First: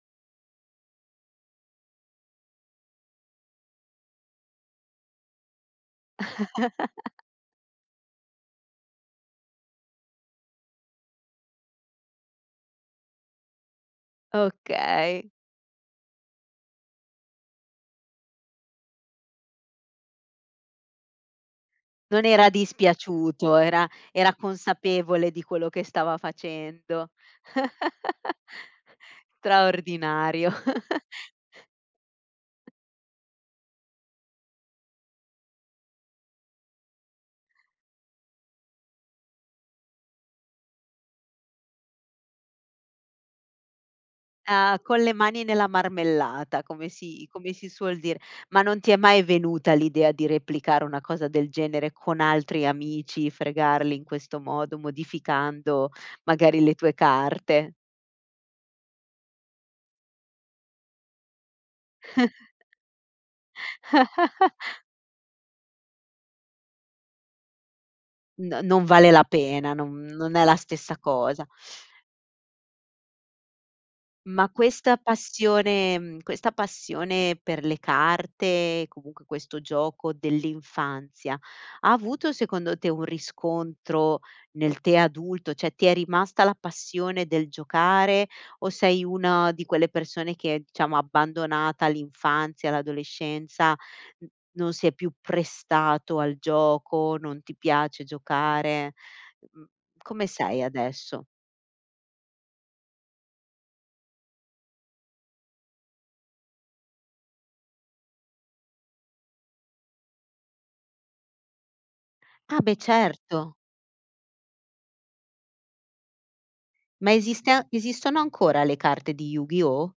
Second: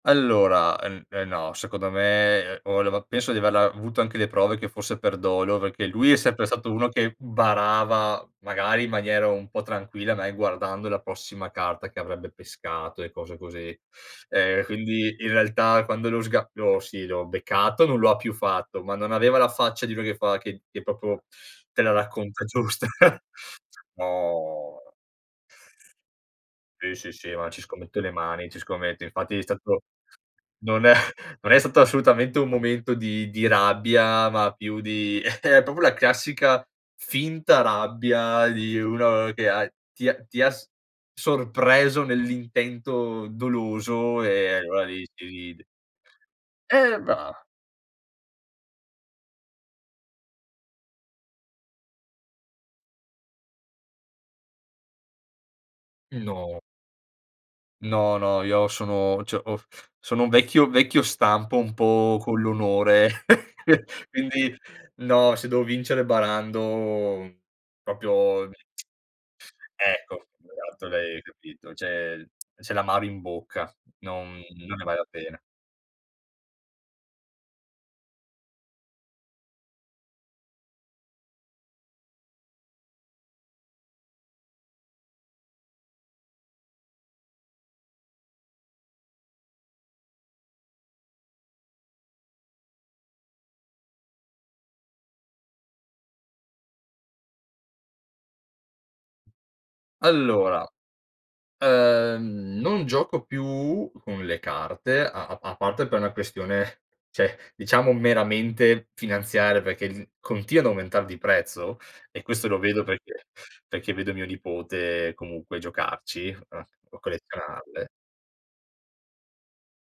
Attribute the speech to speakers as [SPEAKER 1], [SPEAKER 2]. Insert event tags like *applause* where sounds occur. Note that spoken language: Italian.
[SPEAKER 1] Allora, ehm, eh no. Secondo me, ehm, o leva penso di averla avuto anche le prove che fosse per dolo perché lui è sempre stato uno che
[SPEAKER 2] *chuckles*
[SPEAKER 1] barava, magari in maniera un po' tranquilla, mai guardando la prossima carta che avrebbe pescato e cose così. Ehm, quindi,
[SPEAKER 2] Okay.
[SPEAKER 1] in realtà, quando lo sga lo sì, l'ho beccato, non l'ha più fatto, ma non aveva la faccia di quello che fa che che proprio te la
[SPEAKER 2] Non
[SPEAKER 1] racconta
[SPEAKER 2] era
[SPEAKER 1] giusta.
[SPEAKER 2] dispiaciuto, era era
[SPEAKER 1] No.
[SPEAKER 2] consapevole di quello che stava
[SPEAKER 1] Sì,
[SPEAKER 2] facendo.
[SPEAKER 1] sì, sì. Ma ci scommetto le
[SPEAKER 2] *chuckles*
[SPEAKER 1] mani, ci scommetto. Infatti è stato
[SPEAKER 2] Straordinario.
[SPEAKER 1] non è
[SPEAKER 2] *chuckles*
[SPEAKER 1] non è stato assolutamente un momento di di rabbia, ma più di *chuckles* è proprio la classica finta rabbia di uno che ha ti h ti ha s sorpreso nell'intento doloso e
[SPEAKER 2] Ah,
[SPEAKER 1] allora
[SPEAKER 2] con
[SPEAKER 1] lì
[SPEAKER 2] le
[SPEAKER 1] ci
[SPEAKER 2] mani
[SPEAKER 1] rid
[SPEAKER 2] nella marmellata, come
[SPEAKER 1] Eh,
[SPEAKER 2] si
[SPEAKER 1] va
[SPEAKER 2] come si suol dire. Ma non ti è mai venuta l'idea di replicare una cosa del genere con altri amici, fregarli in questo modo, modificando
[SPEAKER 1] No.
[SPEAKER 2] magari le tue carte?
[SPEAKER 1] No, no. Io sono cioè ho sono un vecchio vecchio stampo un po' con l'onore,
[SPEAKER 2] *chuckles*
[SPEAKER 1] *chuckles*
[SPEAKER 2] *chuckles*
[SPEAKER 1] quindi, no. Se devo vincere barando proprio
[SPEAKER 2] No
[SPEAKER 1] *tsk*
[SPEAKER 2] non vale la pena, non
[SPEAKER 1] ecco,
[SPEAKER 2] non è la
[SPEAKER 1] esatto,
[SPEAKER 2] stessa
[SPEAKER 1] l'hai
[SPEAKER 2] cosa.
[SPEAKER 1] capito. C'è il *tsk* c'è l'amaro in bocca, non
[SPEAKER 2] Ma
[SPEAKER 1] non ne
[SPEAKER 2] questa
[SPEAKER 1] vale la pena.
[SPEAKER 2] passione mhmm, questa passione per le carte, comunque questo gioco dell'infanzia, ha avuto, secondo te, un riscontro nel te adulto? Cioè ti è rimasta la passione del giocare o sei una di quelle persone che è diciamo abbandonata all'infanzia, l'adolescenza, non si è più prestato al gioco, non ti piace giocare, mhmm, come sei
[SPEAKER 1] Allora,
[SPEAKER 2] adesso?
[SPEAKER 1] ehm, non gioco più con le carte a a a parte per una questione, cioè diciamo meramente finanziaria perché il continuo ad aumentare di prezzo e questo lo
[SPEAKER 2] Ah, beh,
[SPEAKER 1] vedo perché?
[SPEAKER 2] certo.
[SPEAKER 1] Perché vedo mio nipote comunque giocarci, uhm, o
[SPEAKER 2] Ma esiste
[SPEAKER 1] collezionarle.
[SPEAKER 2] esistono ancora le carte di Yu-Gi-Oh?